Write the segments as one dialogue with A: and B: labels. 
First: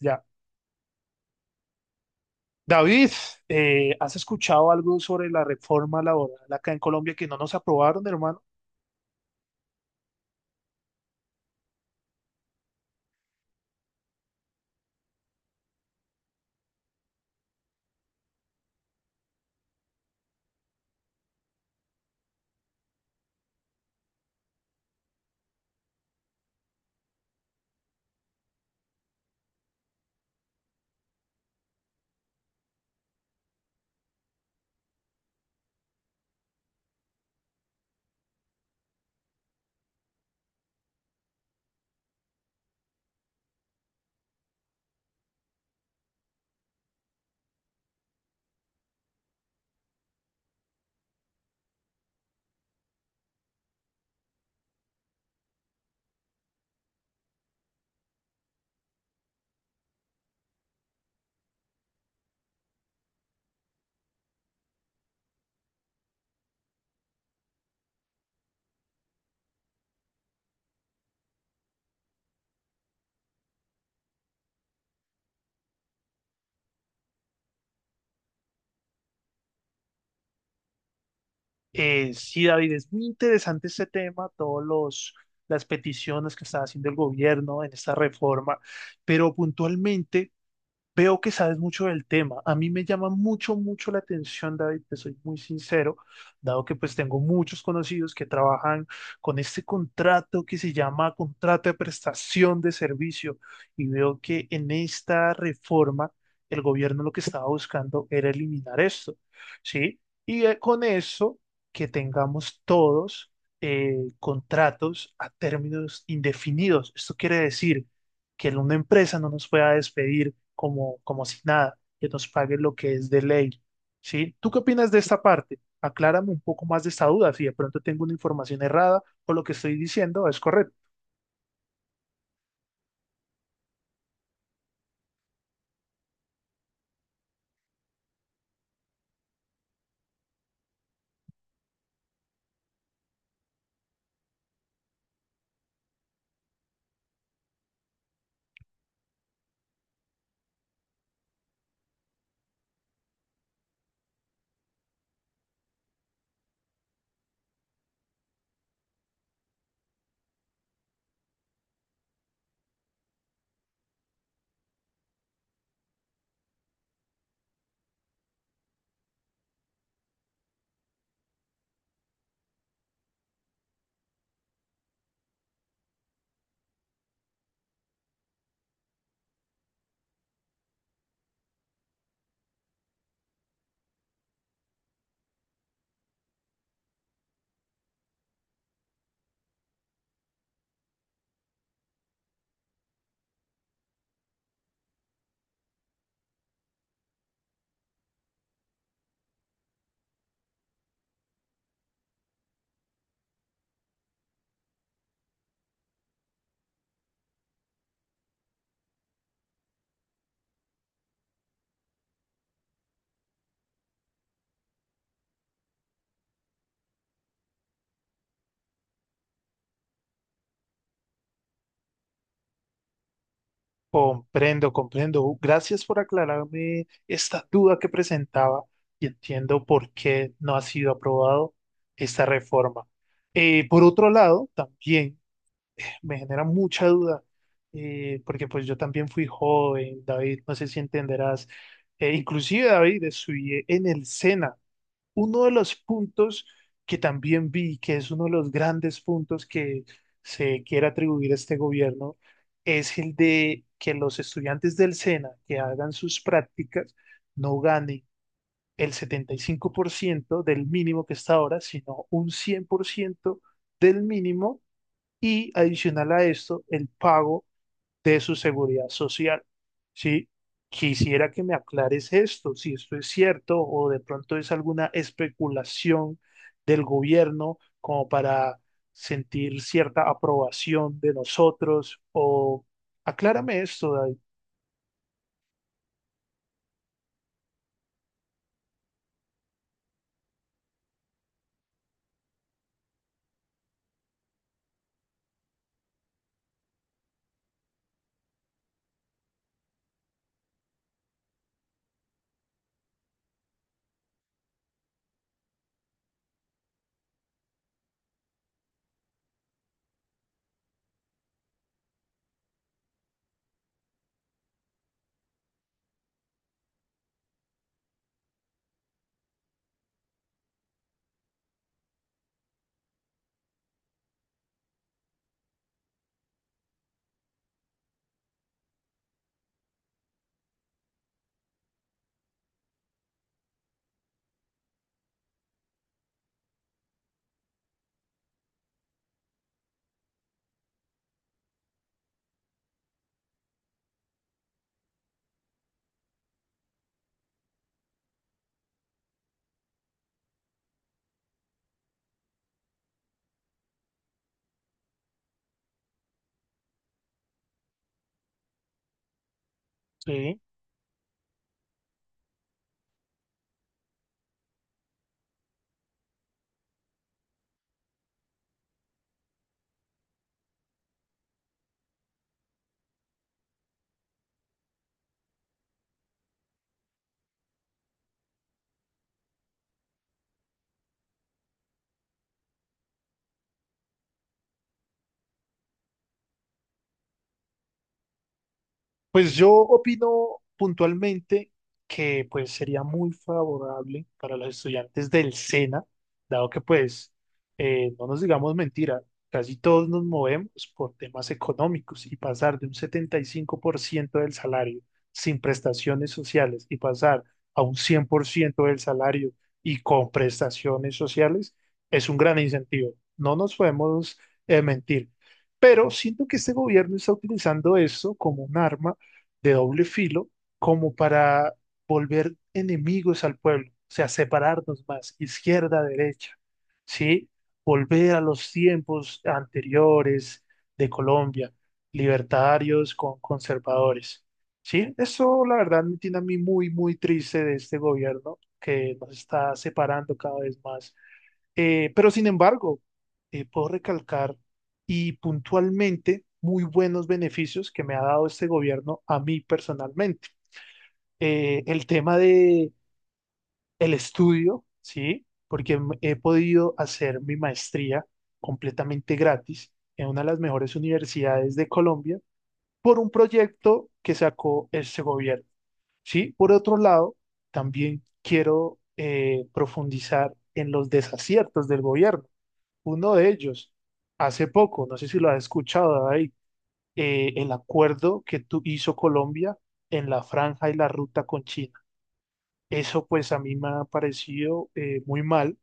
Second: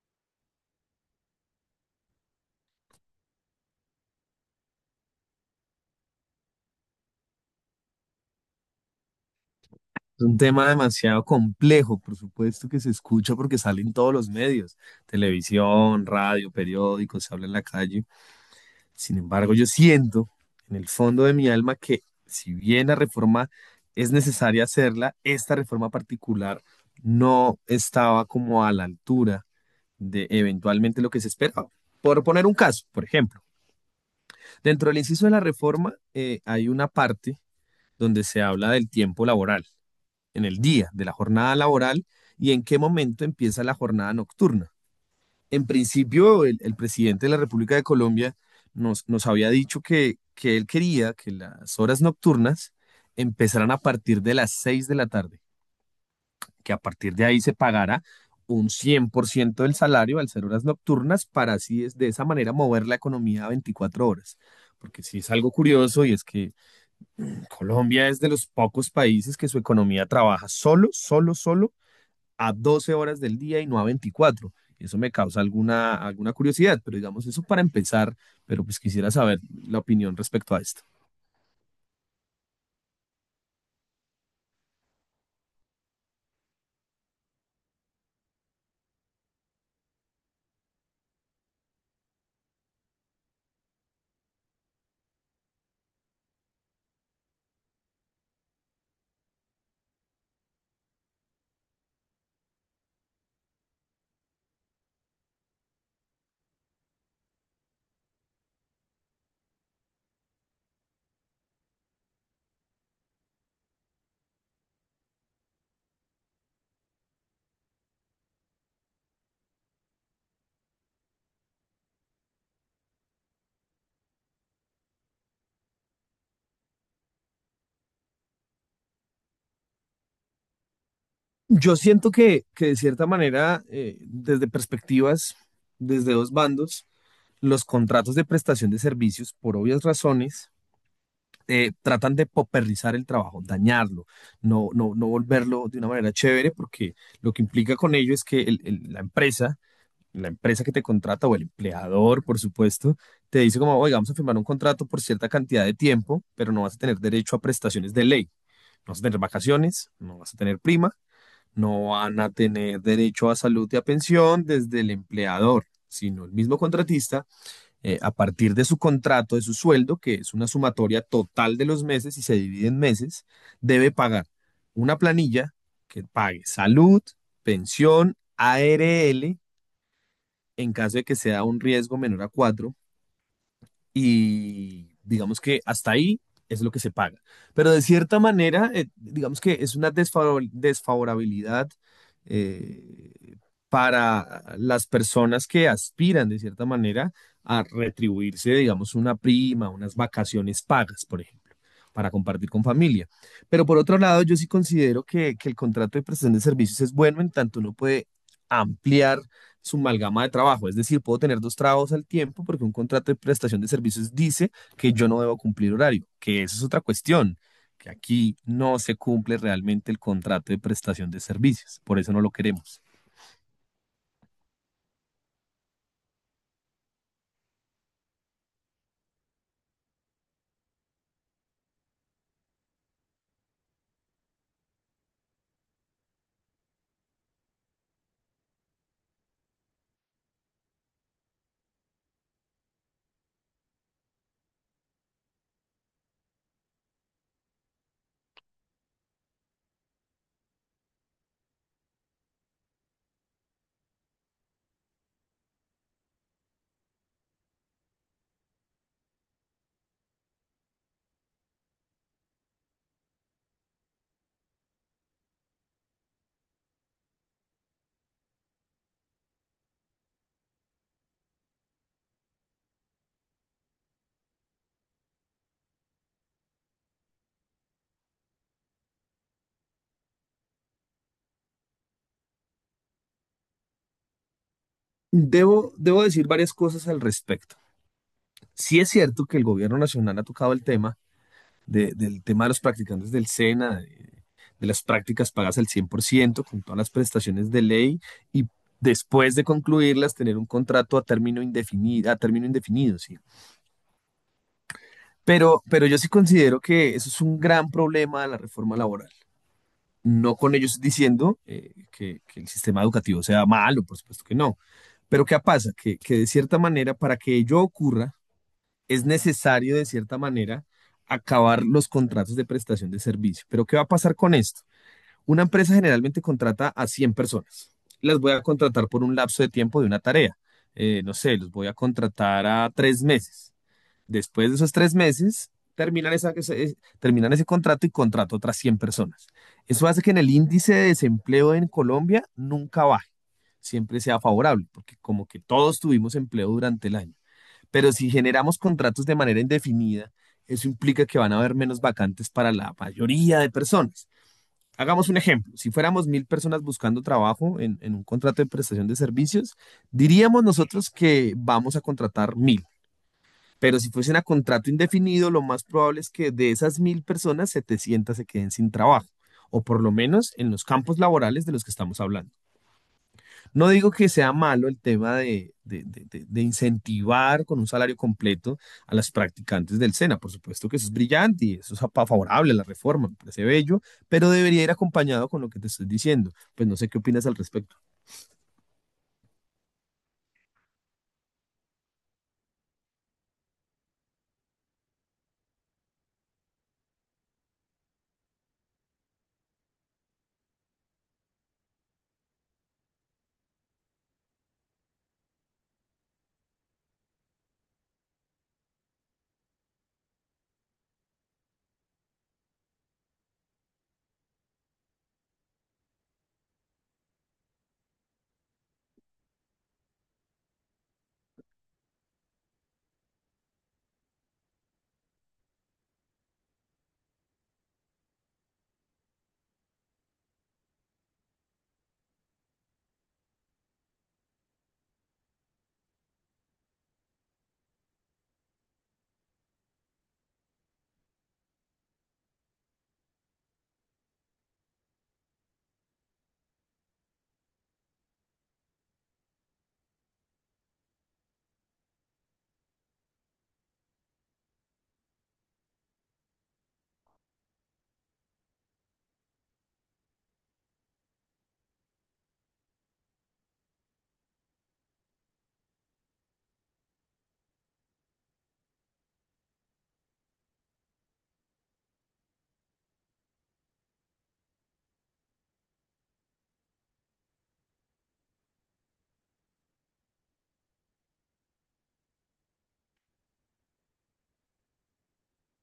A: Ya. David, ¿has escuchado algo sobre la reforma laboral acá en Colombia que no nos aprobaron, hermano?
B: Es un tema demasiado complejo, por supuesto que se escucha porque sale en todos los medios, televisión, radio, periódicos, se habla en la calle. Sin embargo, yo siento en el fondo de mi alma que si bien la reforma es necesaria hacerla, esta reforma particular no estaba como a la altura de eventualmente lo que se esperaba. Por poner un caso, por ejemplo, dentro del inciso de la reforma hay una parte donde se habla del tiempo laboral en el día de la jornada laboral y en qué momento empieza la jornada nocturna. En principio, el presidente de la República de Colombia nos había dicho que él quería que las horas nocturnas empezaran a partir de las 6 de la tarde, que a partir de ahí se pagara un 100% del salario al ser horas nocturnas para así es de esa manera mover la economía a 24 horas. Porque sí es algo curioso y es que Colombia es de los pocos países que su economía trabaja solo a 12 horas del día y no a 24. Eso me causa alguna curiosidad, pero digamos eso para empezar, pero pues quisiera saber la opinión respecto a esto.
A: Sí, David, es muy interesante este tema, todos los las peticiones que está haciendo el gobierno en esta reforma, pero puntualmente veo que sabes mucho del tema. A mí me llama mucho, mucho la atención, David, te soy muy sincero, dado que pues tengo muchos conocidos que trabajan con este contrato que se llama contrato de prestación de servicio y veo que en esta reforma el gobierno lo que estaba buscando era eliminar esto, ¿sí? Y con eso que tengamos todos contratos a términos indefinidos. Esto quiere decir que una empresa no nos pueda despedir como, como si nada, que nos pague lo que es de ley, ¿sí? ¿Tú qué opinas de esta parte? Aclárame un poco más de esta duda, si de pronto tengo una información errada o lo que estoy diciendo es correcto.
B: Yo siento que de cierta manera, desde perspectivas, desde dos bandos, los contratos de prestación de servicios, por obvias razones, tratan de popernizar el trabajo, dañarlo, no volverlo de una manera chévere, porque lo que implica con ello es que la empresa que te contrata o el empleador, por supuesto, te dice como, oiga, vamos a firmar un contrato por cierta cantidad de tiempo, pero no vas a tener derecho a prestaciones de ley. No vas a tener vacaciones, no vas a tener prima, no van a tener derecho a salud y a pensión desde el empleador, sino el mismo contratista, a partir de su contrato, de su sueldo, que es una sumatoria total de los meses y se divide en meses, debe pagar una planilla que pague salud, pensión, ARL en caso de que sea un riesgo menor a 4 y digamos que hasta ahí es lo que se paga. Pero de cierta manera, digamos que es una desfavorabilidad eh, para las personas que aspiran de cierta manera a retribuirse, digamos, una prima, unas vacaciones pagas, por ejemplo para compartir con familia. Pero por otro lado, yo sí considero que el contrato de prestación de servicios es bueno en tanto uno puede ampliar su amalgama de trabajo. Es decir, puedo tener dos trabajos al tiempo porque un contrato de prestación de servicios dice que yo no debo cumplir horario, que eso es otra cuestión, que aquí no se cumple realmente el contrato de prestación de servicios. Por eso no lo queremos.
A: Comprendo, comprendo. Gracias por aclararme esta duda que presentaba y entiendo por qué no ha sido aprobado esta reforma. Por otro lado, también me genera mucha duda, porque pues yo también fui joven, David, no sé si entenderás. Inclusive David, estudié en el SENA, uno de los puntos que también vi, que es uno de los grandes puntos que se quiere atribuir a este gobierno, es el de que los estudiantes del SENA que hagan sus prácticas no ganen el 75% del mínimo que está ahora, sino un 100% del mínimo y adicional a esto, el pago de su seguridad social. ¿Sí? Quisiera que me aclares esto, si esto es cierto o de pronto es alguna especulación del gobierno como para sentir cierta aprobación de nosotros, o aclárame esto, David.
B: Debo decir varias cosas al respecto. Sí es cierto que el gobierno nacional ha tocado el tema del tema de los practicantes del SENA de las prácticas pagas al 100% con todas las prestaciones de ley y después de concluirlas tener un contrato a término indefinido, sí. Pero yo sí considero que eso es un gran problema de la reforma laboral. No con ellos diciendo el sistema educativo sea malo, por supuesto que no. Pero ¿qué pasa? Que de cierta manera, para que ello ocurra, es necesario de cierta manera acabar los contratos de prestación de servicio. Pero ¿qué va a pasar con esto? Una empresa generalmente contrata a 100 personas. Las voy a contratar por un lapso de tiempo de una tarea. No sé, los voy a contratar a tres meses. Después de esos tres meses, terminan, terminan ese contrato y contrato otras 100 personas. Eso hace que en el índice de desempleo en Colombia nunca baje, siempre sea favorable, porque como que todos tuvimos empleo durante el año. Pero si generamos contratos de manera indefinida, eso implica que van a haber menos vacantes para la mayoría de personas. Hagamos un ejemplo. Si fuéramos mil personas buscando trabajo en un contrato de prestación de servicios,
A: Sí,
B: diríamos nosotros que vamos a contratar mil. Pero si fuesen a contrato indefinido, lo más probable es que de esas mil personas, 700 se queden sin trabajo, o por lo menos en los campos laborales de los que estamos hablando. No digo que sea malo el tema de incentivar con un salario completo a las practicantes del SENA. Por supuesto que eso es brillante y eso es favorable a la reforma, me parece bello, pero debería ir acompañado con lo que te estoy diciendo. Pues no sé qué opinas al respecto.
A: pues yo opino puntualmente que pues sería muy favorable para los estudiantes del SENA, dado que pues no nos digamos mentira, casi todos nos movemos por temas económicos y pasar de un 75% del salario sin prestaciones sociales y pasar a un 100% del salario y con prestaciones sociales es un gran incentivo. No nos podemos mentir. Pero siento que este gobierno está utilizando eso como un arma de doble filo como para volver enemigos al pueblo, o sea, separarnos más, izquierda, derecha, ¿sí? Volver a los tiempos anteriores de Colombia, libertarios con conservadores, ¿sí? Eso, la verdad, me tiene a mí muy, muy triste de este gobierno que nos está separando cada vez más, pero sin embargo, puedo recalcar y puntualmente muy buenos beneficios que me ha dado este gobierno a mí personalmente. El tema de el estudio, ¿sí? He podido hacer mi maestría completamente gratis en una de las mejores universidades de Colombia por un proyecto que sacó este gobierno, ¿sí? Por otro lado, también quiero profundizar en los desaciertos del gobierno, uno de ellos, hace poco, no sé si lo has escuchado, ahí, el acuerdo que hizo Colombia en la franja y la ruta con China. Eso pues a mí me ha parecido muy mal,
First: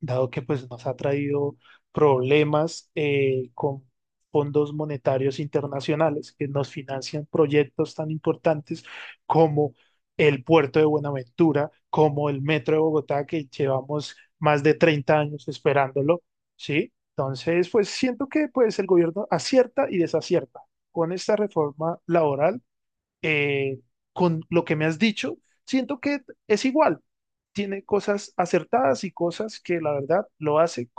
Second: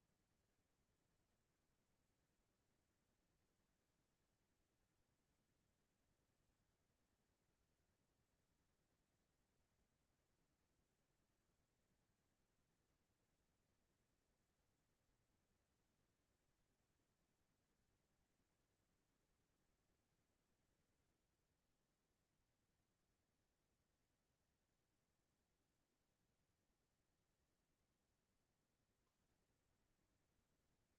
A: dado que pues nos ha traído problemas con fondos monetarios internacionales que nos financian proyectos tan importantes como el puerto de Buenaventura, como el metro de Bogotá, que llevamos más de 30 años esperándolo, ¿sí? Entonces, pues siento que pues el gobierno acierta y desacierta. Con esta reforma laboral, eh, con lo que me has dicho, siento que es igual. Tiene cosas acertadas y cosas que la verdad lo hace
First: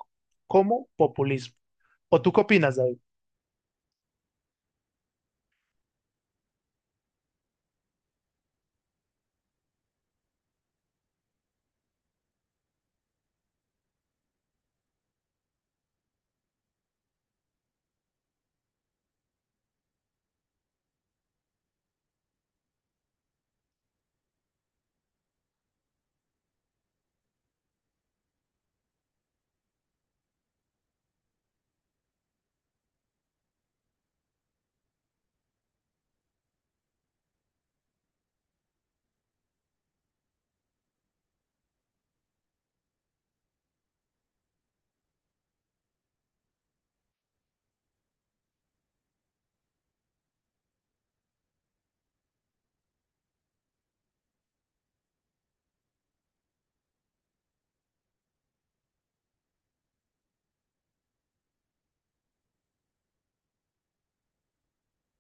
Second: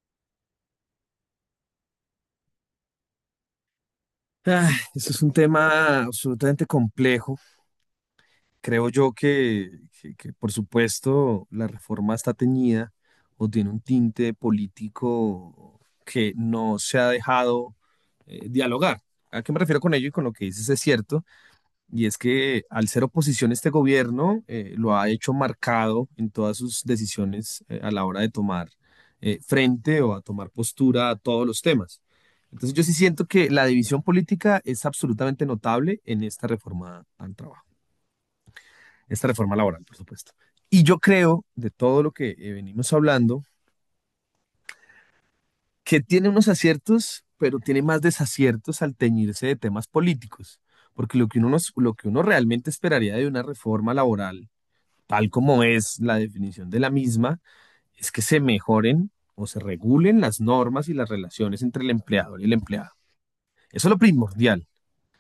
A: como populismo. ¿O tú qué opinas, David?
B: Ah, eso es un tema absolutamente complejo. Creo yo que, por supuesto, la reforma está teñida o tiene un tinte político que no se ha dejado dialogar. ¿A qué me refiero con ello y con lo que dices es cierto? Y es que al ser oposición este gobierno lo ha hecho marcado en todas sus decisiones a la hora de tomar frente o a tomar postura a todos los temas. Entonces yo sí siento que la división política es absolutamente notable en esta reforma al trabajo esta reforma laboral, por supuesto. Y yo creo, de todo lo que venimos hablando, que tiene unos aciertos, pero tiene más desaciertos al teñirse de temas políticos, porque lo que lo que uno realmente esperaría de una reforma laboral, tal como es la definición de la misma, es que se mejoren o se regulen las normas y las relaciones entre el empleador y el empleado. Eso es lo primordial.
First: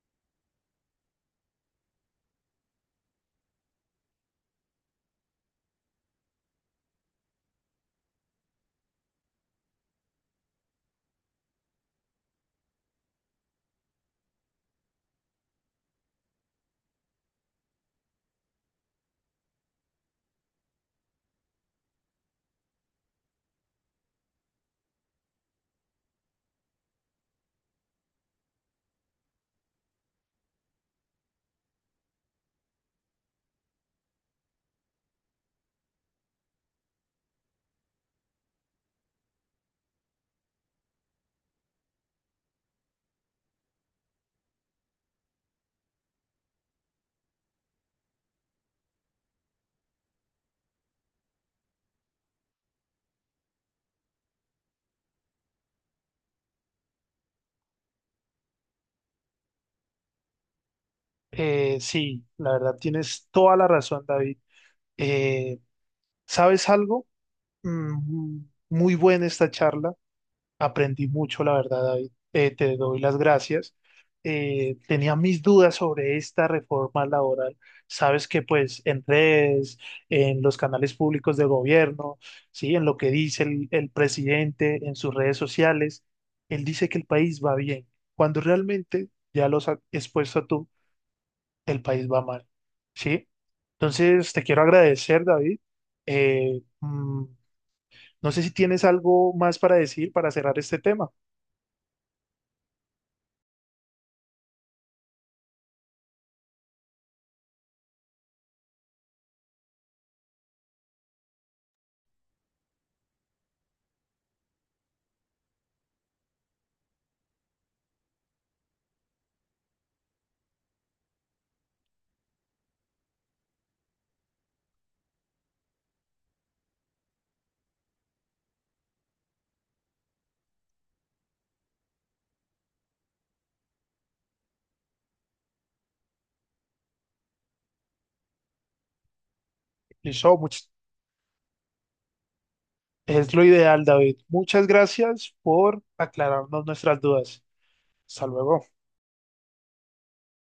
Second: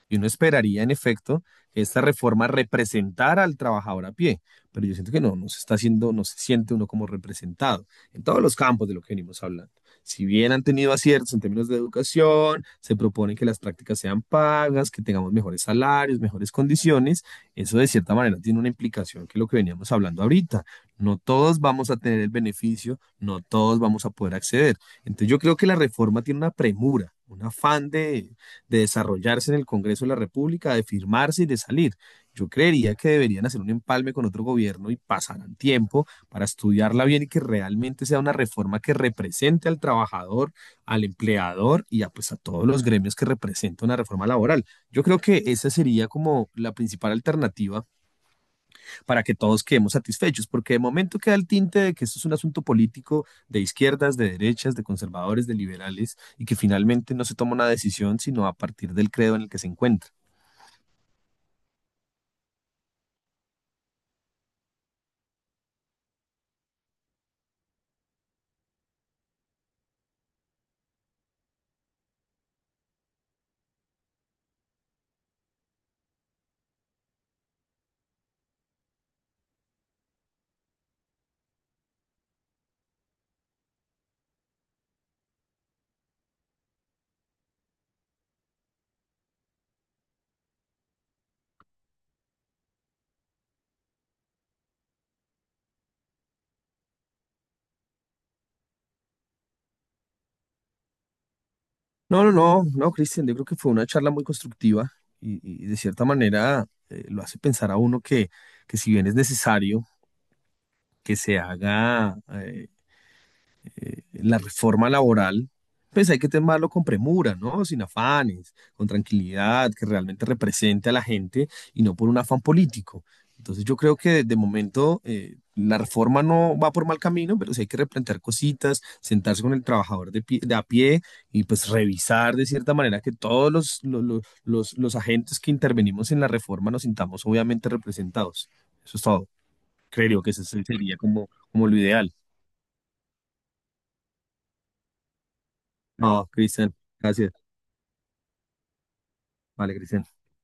B: Y uno esperaría, en efecto, que esta reforma representara al trabajador a pie, pero yo siento que no se está haciendo, no se siente uno como representado en todos los campos de lo que venimos hablando. Si bien han tenido aciertos en términos de educación, se proponen que las prácticas sean pagas, que tengamos mejores salarios, mejores condiciones, eso de cierta manera tiene una implicación que es lo que veníamos hablando ahorita. No todos vamos a tener el beneficio, no todos vamos a poder acceder. Entonces yo creo que la reforma tiene una premura, un afán de desarrollarse en el Congreso de la República, de firmarse y de salir. Yo creería que deberían hacer un empalme con otro gobierno y pasarán tiempo para estudiarla bien y que realmente sea una reforma que represente al trabajador, al empleador y a, pues, a todos los gremios que representa una reforma laboral. Yo creo que esa sería como la principal alternativa para que todos quedemos satisfechos, porque de momento queda el tinte de que esto es un asunto político de izquierdas, de derechas, de conservadores, de liberales, y que finalmente no se toma una decisión sino a partir del credo en el que se encuentra.
A: Sí, la verdad tienes toda la razón, David. Eh, ¿Sabes algo? Mm, muy buena esta charla. Aprendí mucho, la verdad, David. Te doy las gracias. Tenía mis dudas sobre esta reforma laboral. Sabes que pues en redes, en los canales públicos de gobierno, sí, en lo que dice el presidente, en sus redes sociales, él dice que el país va bien, cuando realmente, ya lo has expuesto tú, el país va mal, ¿sí? Entonces, te quiero agradecer, David. Mm, no sé si tienes algo más para decir para cerrar este tema.
B: No, no, no, no, Cristian, yo creo que fue una charla muy constructiva y de cierta manera lo hace pensar a uno que si bien es necesario que se haga la reforma laboral, pues hay que tomarlo con premura, ¿no? Sin afanes, con tranquilidad, que realmente represente a la gente y no por un afán político. Entonces yo creo que de momento la reforma no va por mal camino, pero sí hay que replantear cositas, sentarse con el trabajador de a pie y pues revisar de cierta manera que todos los, lo- los agentes que intervenimos en la reforma nos sintamos obviamente representados. Eso es todo. Creo que
A: Listo,
B: eso sería como lo ideal.
A: es lo ideal, David. Muchas gracias por
B: No,
A: aclararnos
B: Cristian,
A: nuestras
B: gracias.
A: dudas. Hasta luego.
B: Vale, Cristian.